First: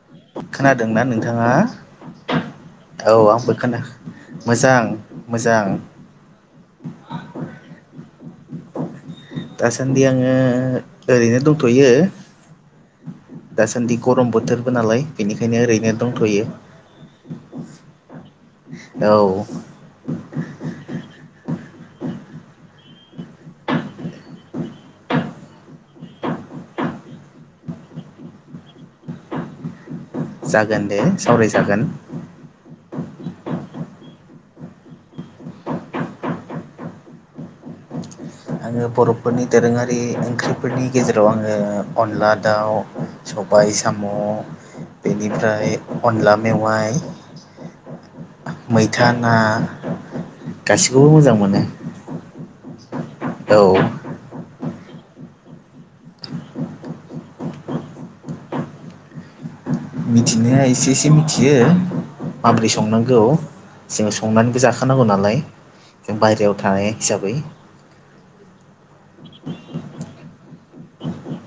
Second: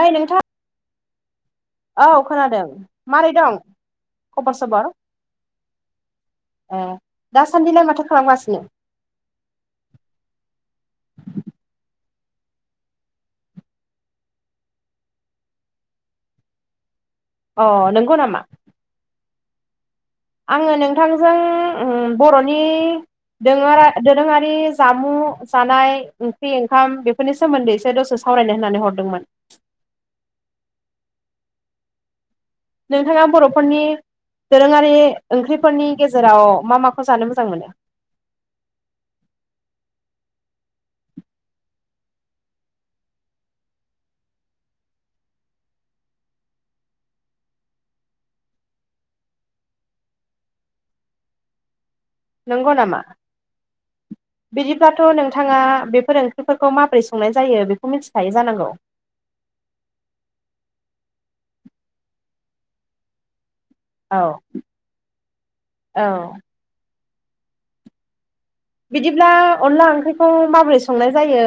ओइ नोंथां खोनादों ना नोंथाङा औ खोनादों औ मोरै आंबो दं खोना खबर मोजां सबर मोजां ए दासान्दिलाय माथो खालामगासिनो दासान्दि आङो ओरैनो दंथ'यो दासान्दि गरम बोथोरबो नालाय बेनिखायनो ओरैनो दंथ'यो अ नंगौ नामा औ आङो नोंथांजों बर'नि दोङा दोरोङारि जामुं जानाय ओंख्रि ओंखाम बेफोरनि सोमोन्दैसो दसे सावरायनाय होननानै हरदोंमोन जागोन दे सावरायजागोन नोंथाङा बर'फोरनि दोरोङारि ओंख्रिफोरनि गेजेराव मा माखौ जानो मोजां मोनो आङो बर'फोरनि दोरोङारि ओंख्रिफोरनि गेजेराव आङो अनला दाउ सबाय साम' बेनिफ्राय अनला मेवाइ मैथा ना गासिखौबो मोजां मोनो नंगौ नामा औ बिदिब्लाथ' नोंथाङा बेफोर ओंख्रिफोरखौ माबोरै संनाय जायो बेखौ मिथिखायो जानांगौ मिथिनाया एसे एसे मिथियो माबोरै संनांगौ जोङो औ संनानैबो जाखानांगौ नालाय जों औ बायेरायाव थानाय हिसाबै बिदिब्ला अनला ओंख्रिखौ माबोरै संनाय जायो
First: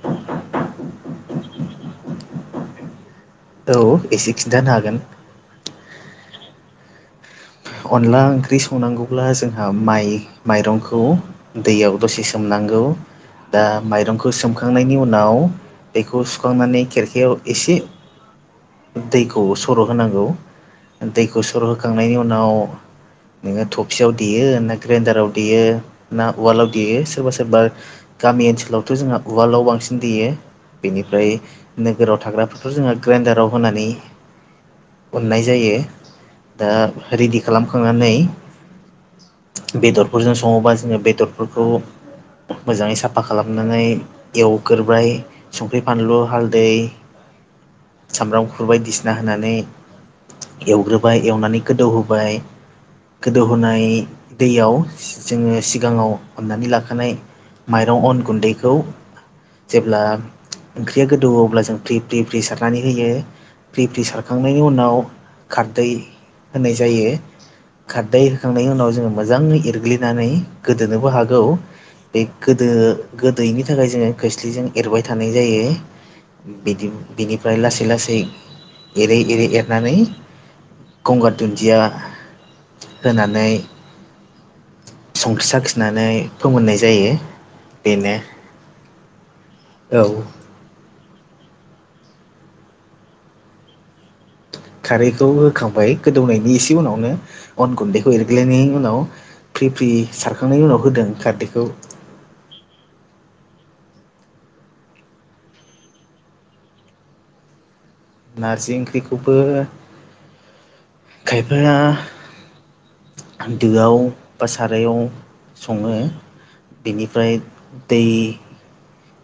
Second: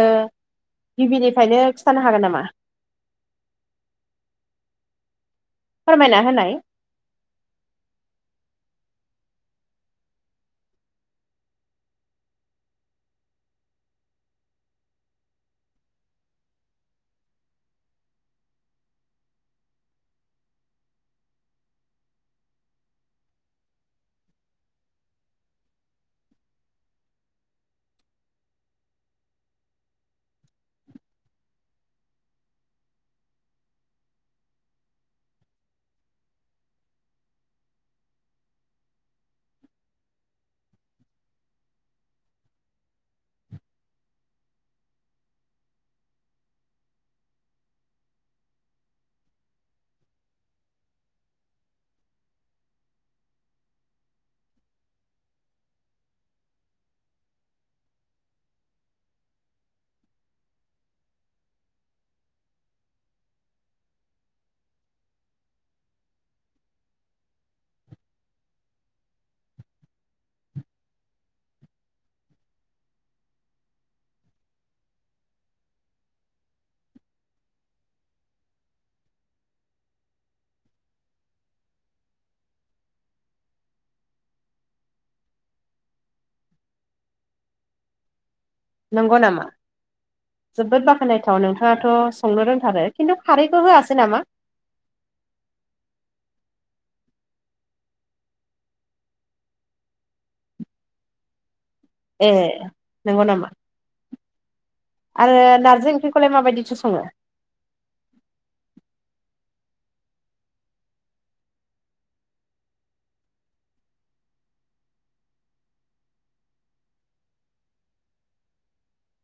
गिबिनिफ्रायनो खिन्थानो हागोन नामा औ एसे खिन्थानो हागोन फोरमायना होनाय अनला ओंख्रि संनांगौब्ला जोंहा माइ माइरंखौ दैयाव दसे सोमनांगौ दा माइरंखौ सोमखांनायनि उनाव बेखौ सुखांनानै खेरखायाव एसे दैखौ सर'हांगौ दैखौ सर'होखांनायनि उनाव नोङो थफियाव देयो ना ग्रेडाराव देयो ना उवालाव देयो सोरबा सोरबा गामि ओनसोलावथ' जोंहा उवालाव बांसिन दैयो बेनिफ्राय नोगोराव थाग्राफोरखौ जोङो ग्राइन्डाराव होनानै अननाय जायो दा रेडि खालामखांनानै बेदरफोरजों सङोबा जोङो बेदरफोरखौ मोजाङै साफा खालामनानै एवग्रोबाय संख्रि फानलु हालदै सामब्राम खुरबायदिसिना होनानै एवग्रोबाय एवनानै गोदौहोबाय गोदौहोनाय दैयाव जोङो सिगाङाव अननानै लाखानाय माइरं अन गुन्दैखौ जेब्ला ओंख्रिया गोदौ अब्ला जों फ्रि फ्रि फ्रि सारनानै होयो। प्रिफ्रि सारखांनायनि उनाव खारदै होननाय जायो। खारदै होखांनायनि उनाव जोङो मोजाङै एरग्लिनानै गोदोनोबो हागौ बे गोदो गोदैनि थाखाय जोङो खोस्लिजों एरबाय थानाय जायो। बिदि बिनिफ्राय लासै लासै एरै एरै एरनानै गंगार दुन्दिया होनानै संख्रि साखिनानै फोमोननाय जायो बेनो नंगौ नामा? औ जोबोद बाख्नायथाव नोंथाङाथ' संनो रोंथारो खिन्थु खारैखौ होआसै नामा? खारैखौ होखांबाय गोदौनायनि इसे उनावनो अन गुन्दैखौ एरग्लायनायनि उनाव फ्रि फ्रि सारखांनायनि उनाव होदों खार्दैखौ ए नंगौ नामा? आरो नारजि ओंख्रिखौलाय माबायदिसो सङो? नारजि ओंख्रिखौबो खायफाया दोआव बा सारायाव सङो बेनिफ्राय दै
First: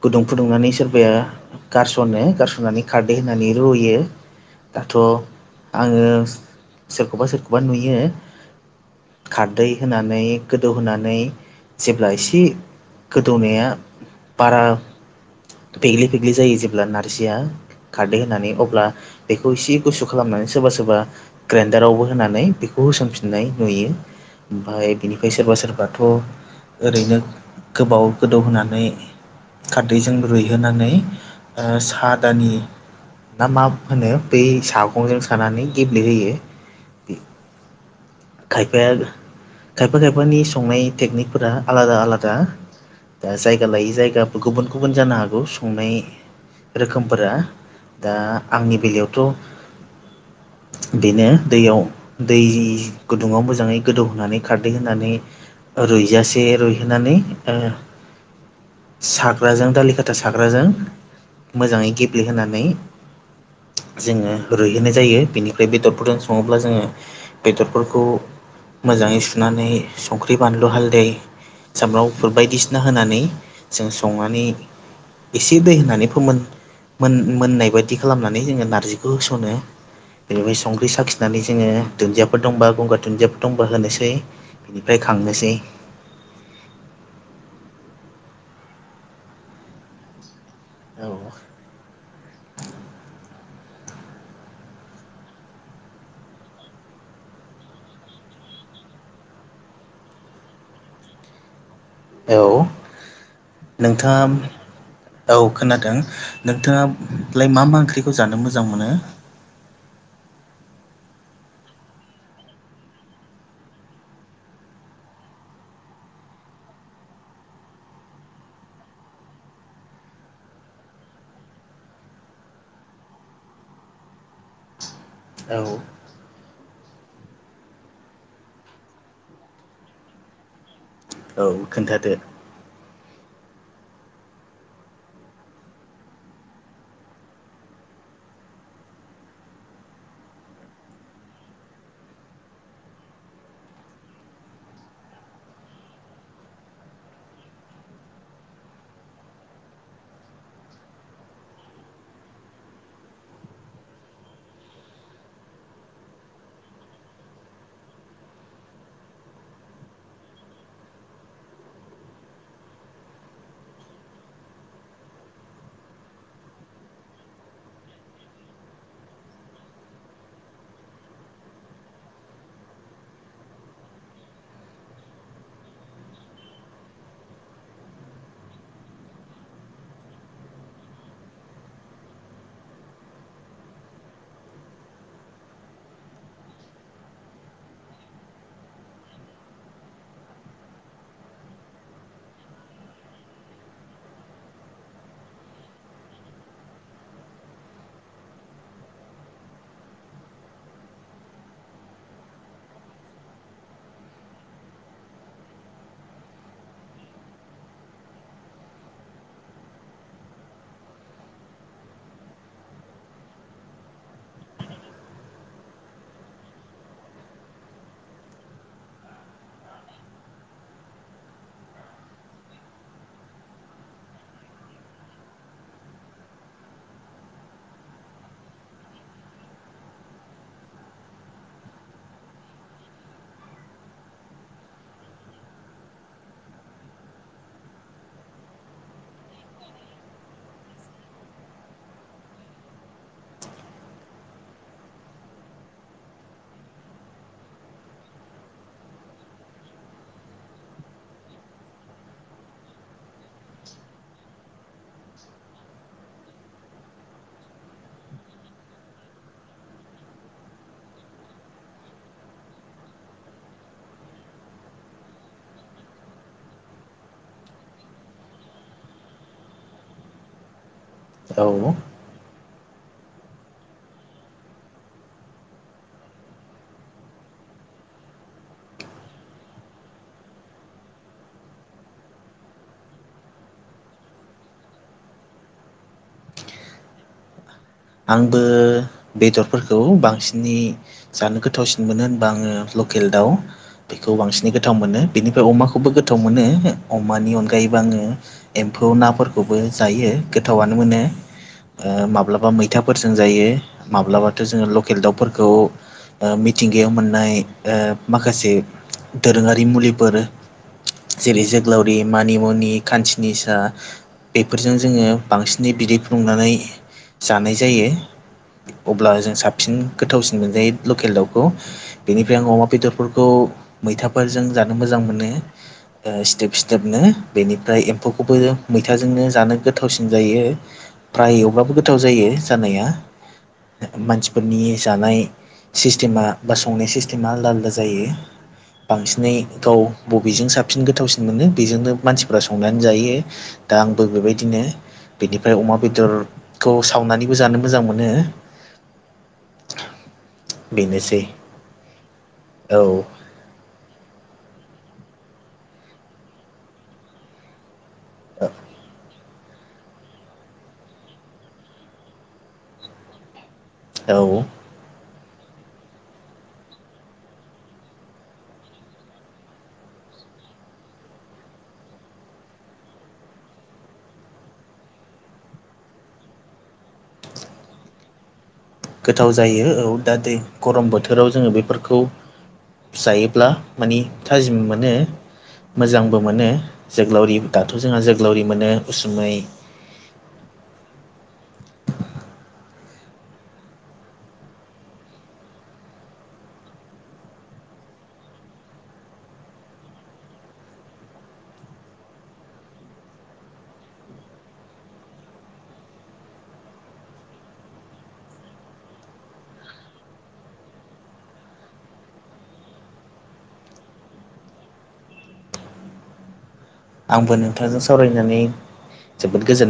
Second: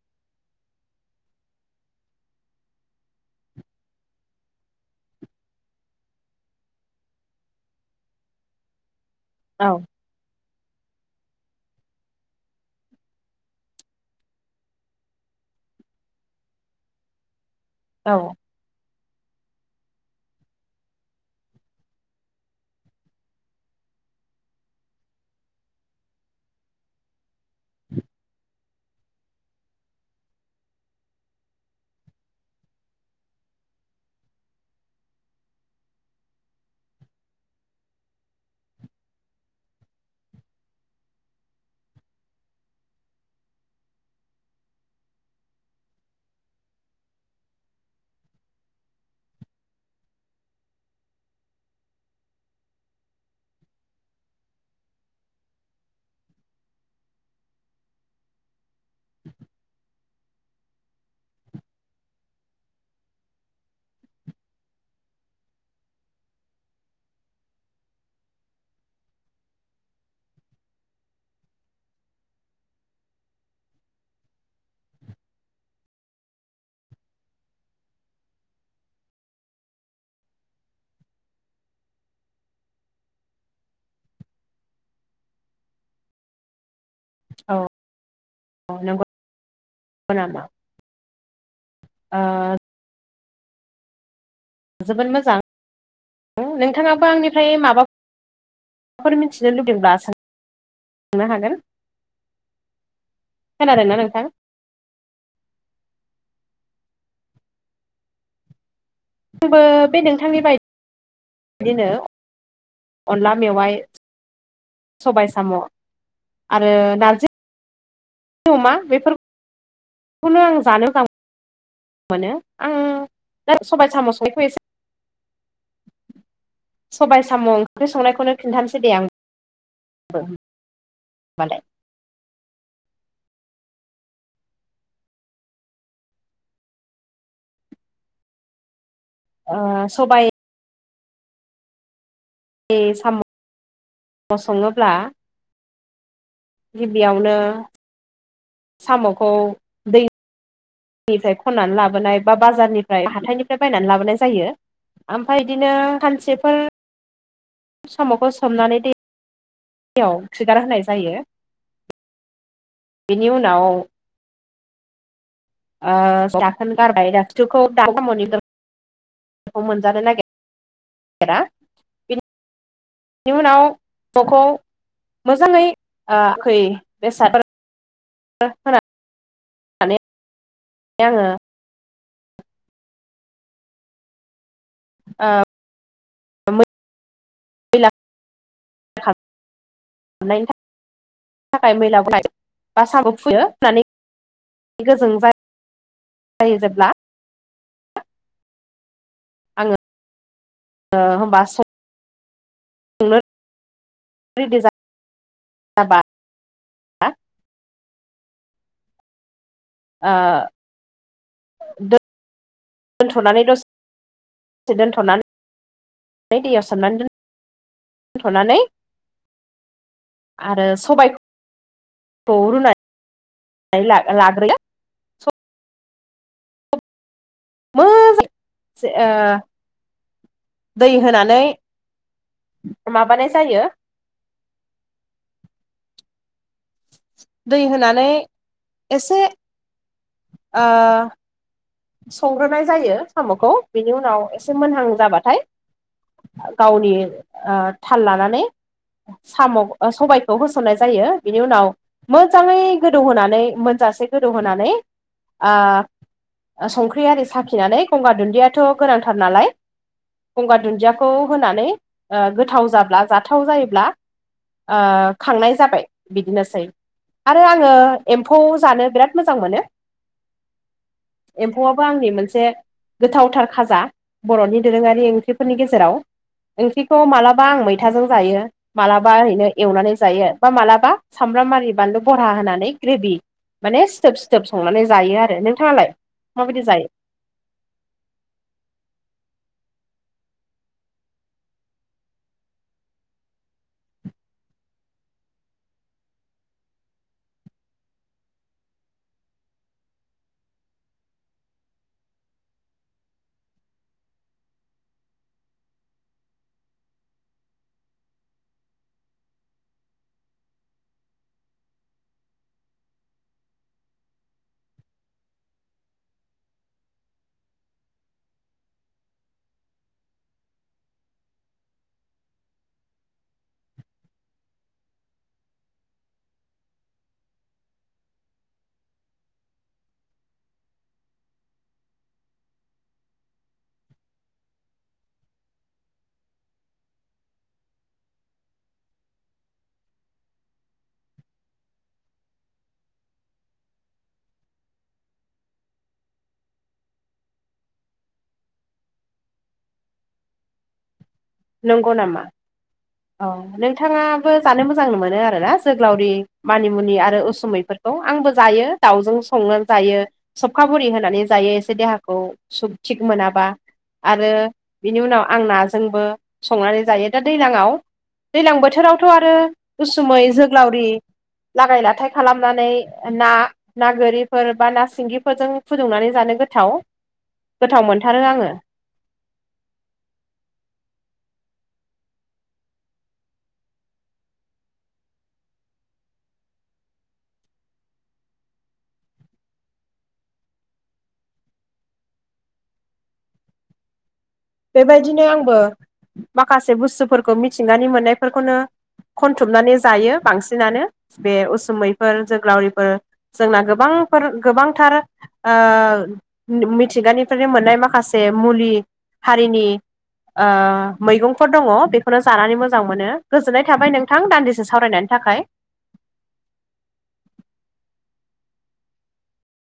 गुदुं फुदुंनानै सोरबाया गारस'नो गारस'ननानै खारदै होननानै रुयो। दाथ' आङो सोरखौबा सोरखौबा नुयो खारदै औ होनानै गोदौहोनानै जेब्ला एसे गोदौनाया बारा फेग्लि फेग्लि जायो जेब्ला नारजिया औ खारदै होननानै अब्ला बेखौ इसे गुसु खालामनानै सोरबा सोरबा ग्राइडारावबो होनानै बेखौ होसोमफिननाय नुयो। ओमफफ्राय बिनिफ्राय सोरबा सोरबाथ' ओरैनो गोबाव गोदौ होनानै खारदैजों रुइहोनानै सादानि ना मा होनो बै सागंजों सोनानै गेब्लेहोयो। खायफाया खायफा खायफानि संनाय टेकनिकफोरा आलादा आलादा दा जायगा लायै जायगा दा गुबुन गुबुन जानो हागौ संनाय रोखोमफोरा दा आंनि बेलायावथ' ् [inaudible] बेदिनो दैयाव दै गुदुङाव मोजाङै गोदौ होनोनानै खारदै होनानै रुइजासे रुइहोनानै ओ साग्राजों दालि खाथा साग्राजों मोजाङै गेब्लेहोनानै जोङो रुहोनाय जायो बेनिफ्राय बेदरफोरजों सङोब्ला जोङो बेदरफोरखौ मोजाङै सुनानै संख्रि बानलु हालदै सामब्राम गुफुर बायदिसिना होनानै जों संनानै एसे दै होनानै फोमोन मोन मोननाय बायदि खालामनानै जोङो नार्जिखौ होसनो। बेनिफ्राय संख्रि साखिनानै जोङो दुन्दियाफोर दंबा गंगार दुन्दियाफोर दंबा होनोसै। बिनिफ्राय खांनोसै। औ औ नंगौ नामा? औ ओ जोबोद मोजां नोंथाङाबो आंनिफ्राय माबा माबाफोर मिथिनो लुबैदोंल्बा सोंनो हागोन। औ खोनादोंना नोंथां नोंथाङा औ खोनादों नोंथाङालाय मा मा ओंख्रिखौ जानो मोजां मोनो? आंबो बे नोंथांनि बायदि बिदिनो अनला मेवाइ सबाय साम' आरो नारजि अमा बेफोरखौनो आं जानो मोजां मोनो आं दा सबाय साम'संनाइखौ एसे औ। सबायाइ साम' ओंख्रि संनायखौनो खिन्थानोसै दे आं औ होमबालाय खोन्थादो ओ सबाइ बे साम'' सङोब्ला गिबियावनो साम'खौ दैनिफ्राय खन्नानै लाबोनाय बा बाजारनिफ्राय हाथाइनिफ्राय बायनानै लाबोनाय जायो। ओमफ्राय बिदिनो सानसेफोर साम'खौ सोमनानै दो दैयाव खिगार होनाय जायो बेनि उनाव जखोन गारबाय दुखौ द मोनजानो नागिरा इ उनाव ज'खौ मोजाङै खै बेसाद होनानै माने आङो आ दै खालामनायनि थाखाय थाखाय मैलाखौ लायो बा साम फुयो होननानै गो जायो। जायो जेब्ला आङो होमबा संनो रेडि ज जाबा ओ [unintelligible] दोन्थ'नानै दसे दसे दोनथ'नानै ओमफ्राय दैयाव सोमनानै दोनथ'नानै आरो सबाय सरना ला लाग्रोयो मोजां ओ दै होनानै माबानाय जायो। दै होनानै एसे ओ संग्रोनाय जायो साम'खौ बिनि उनाव एसे मोनहां जाबाथाय गावनि ओ थाल लानानै साम' सबायखौ होसननाय जायो बिनि उनाव मोजाङै गोदौहोनानै मोनजासे गोदौहोनानै ओ संख्रि आरि साखिनानै गंगार दुन्दियाथ' गोनांथार नालाय गंगार दुन्दियाखौ होनानै गोथाव जाब्ला जाथाव जायोब्ला ओ खांनाय जाबाय बिदिनोसै आरो आङो एम्फौ जानो बिराद मोजां मोनो। औ एम्फौआबो आंनि मोनसे गोथावथार खाजा बर'नि दोरोङारि ओंख्रिफोरनि गेजेराव ओंख्रिखौ मालाबा आं मैथाजों जायो। मालाबा ओरैनो एवनानै जायो बा मालाबा सामब्राम आरारि बानलु बरा होनानै ग्रेभि माने सिथोब सिथोब संनानै जायो आरो नोंथाङालाय माबायदि जायो। आंबो बेदरफोरखौ बांसिनै जानो गोथावसिन मोनो होनबा आङो लकेल दाउ बेखौ बांसिनै गोथाव मोनो बेनिफ्राय अमाखौबो गोथाव मोनो अमानि अनगायैबो आङो एम्फौ नाफोरखौबो जायो गोथावनो मोनो माब्लाबा मै मैथाफोरजों जायो माब्लाबाथ' जोङो लकेल दाउफोरखौ बा मिथिंगायाव मोननाय ओ माखासे दोरोङारि मुलिफोर जेरै जोगोलावरि मानिमुनि खान्सिनिसा बेफोरजों जोङो बांसिनै बिदै फुदुंनानै जानाय जायो अब्ला जों साबसिन गोथावसिन मोनजायो लकेल दाउखौ बेनिफ्राय आं अमा बेदरफोरखौ मैथाफोरजों जानो मोजां मोनो सिथोब सिथोबनो बेनिफ्राय एम्फौखौबो मैथाजोंनो जानो गोथावसिन जायो फ्राय एवब्लाबो गोथाव जायो जानाया मानसिफोरनि जानाय सिस्टेमा बा संनाय सिस्टेमा आलदा आलदा जायो बांसिनै गाव बबेजों साबसिन गोथावसिन मोनो बेजोंनो मानसिफ्रा संनानै जायो दा आंबो बेबायदिनो बेनिफ्राय अमा बेदरखौ सावनानै बो जानो मोजां मोनो बेनोसै नंगौ नामा औ नोंथाङाबो जानो मोजां मोनो आरोना जोग्लावरि मानिमुनि आरो उसुमैफोर आंबो जायो दाउजों संनानै जायो सबखा बरि होनानै जायो एसे देहाखौ सब थिग मोनाबा औ आरो बिनि उनाव आं नाजोंबो संनानै जायो दा दैलाङाव दैलां बोथोरावथ' आरो उसुमै जोग्लावरि लागाय लाथाय खालामनानै ना ना गोरिफोर बा ना सिंगिफोरजों फुदुंनानै जानो गोथाव गोथाव मोनथारो आङो गोथाव जायो औ दा दै गरम बोथोराव जोङो बेफोरखौ। जायोब्ला मानि थाजिम मोनो मोजांबो मोनो जोग्लावरि दाथ' जोंहा जोग्लावरि मोनो उसुमै। बेबायदिनो आंबो माखासे बुस्थुफोरखौ मिथिंगानि मोननायफोरखौनो खनथुमनानै जायो बांसिनानो बे उसुमैफोर जोग्लावरिफोर जोंना गोबांफोर गोबांथार मिथिगानिफ्रायनो मोननाय माखासे मुलि हारिनि मैगंफोर दङ बेखौनो जानानै मोजां मोनो गोजोननाय थाबाय नोंथां दान्दिसे सावरायनायनि थाखाय आंबो नोंथांजों सावरायनानै जोबोद गोजोननाय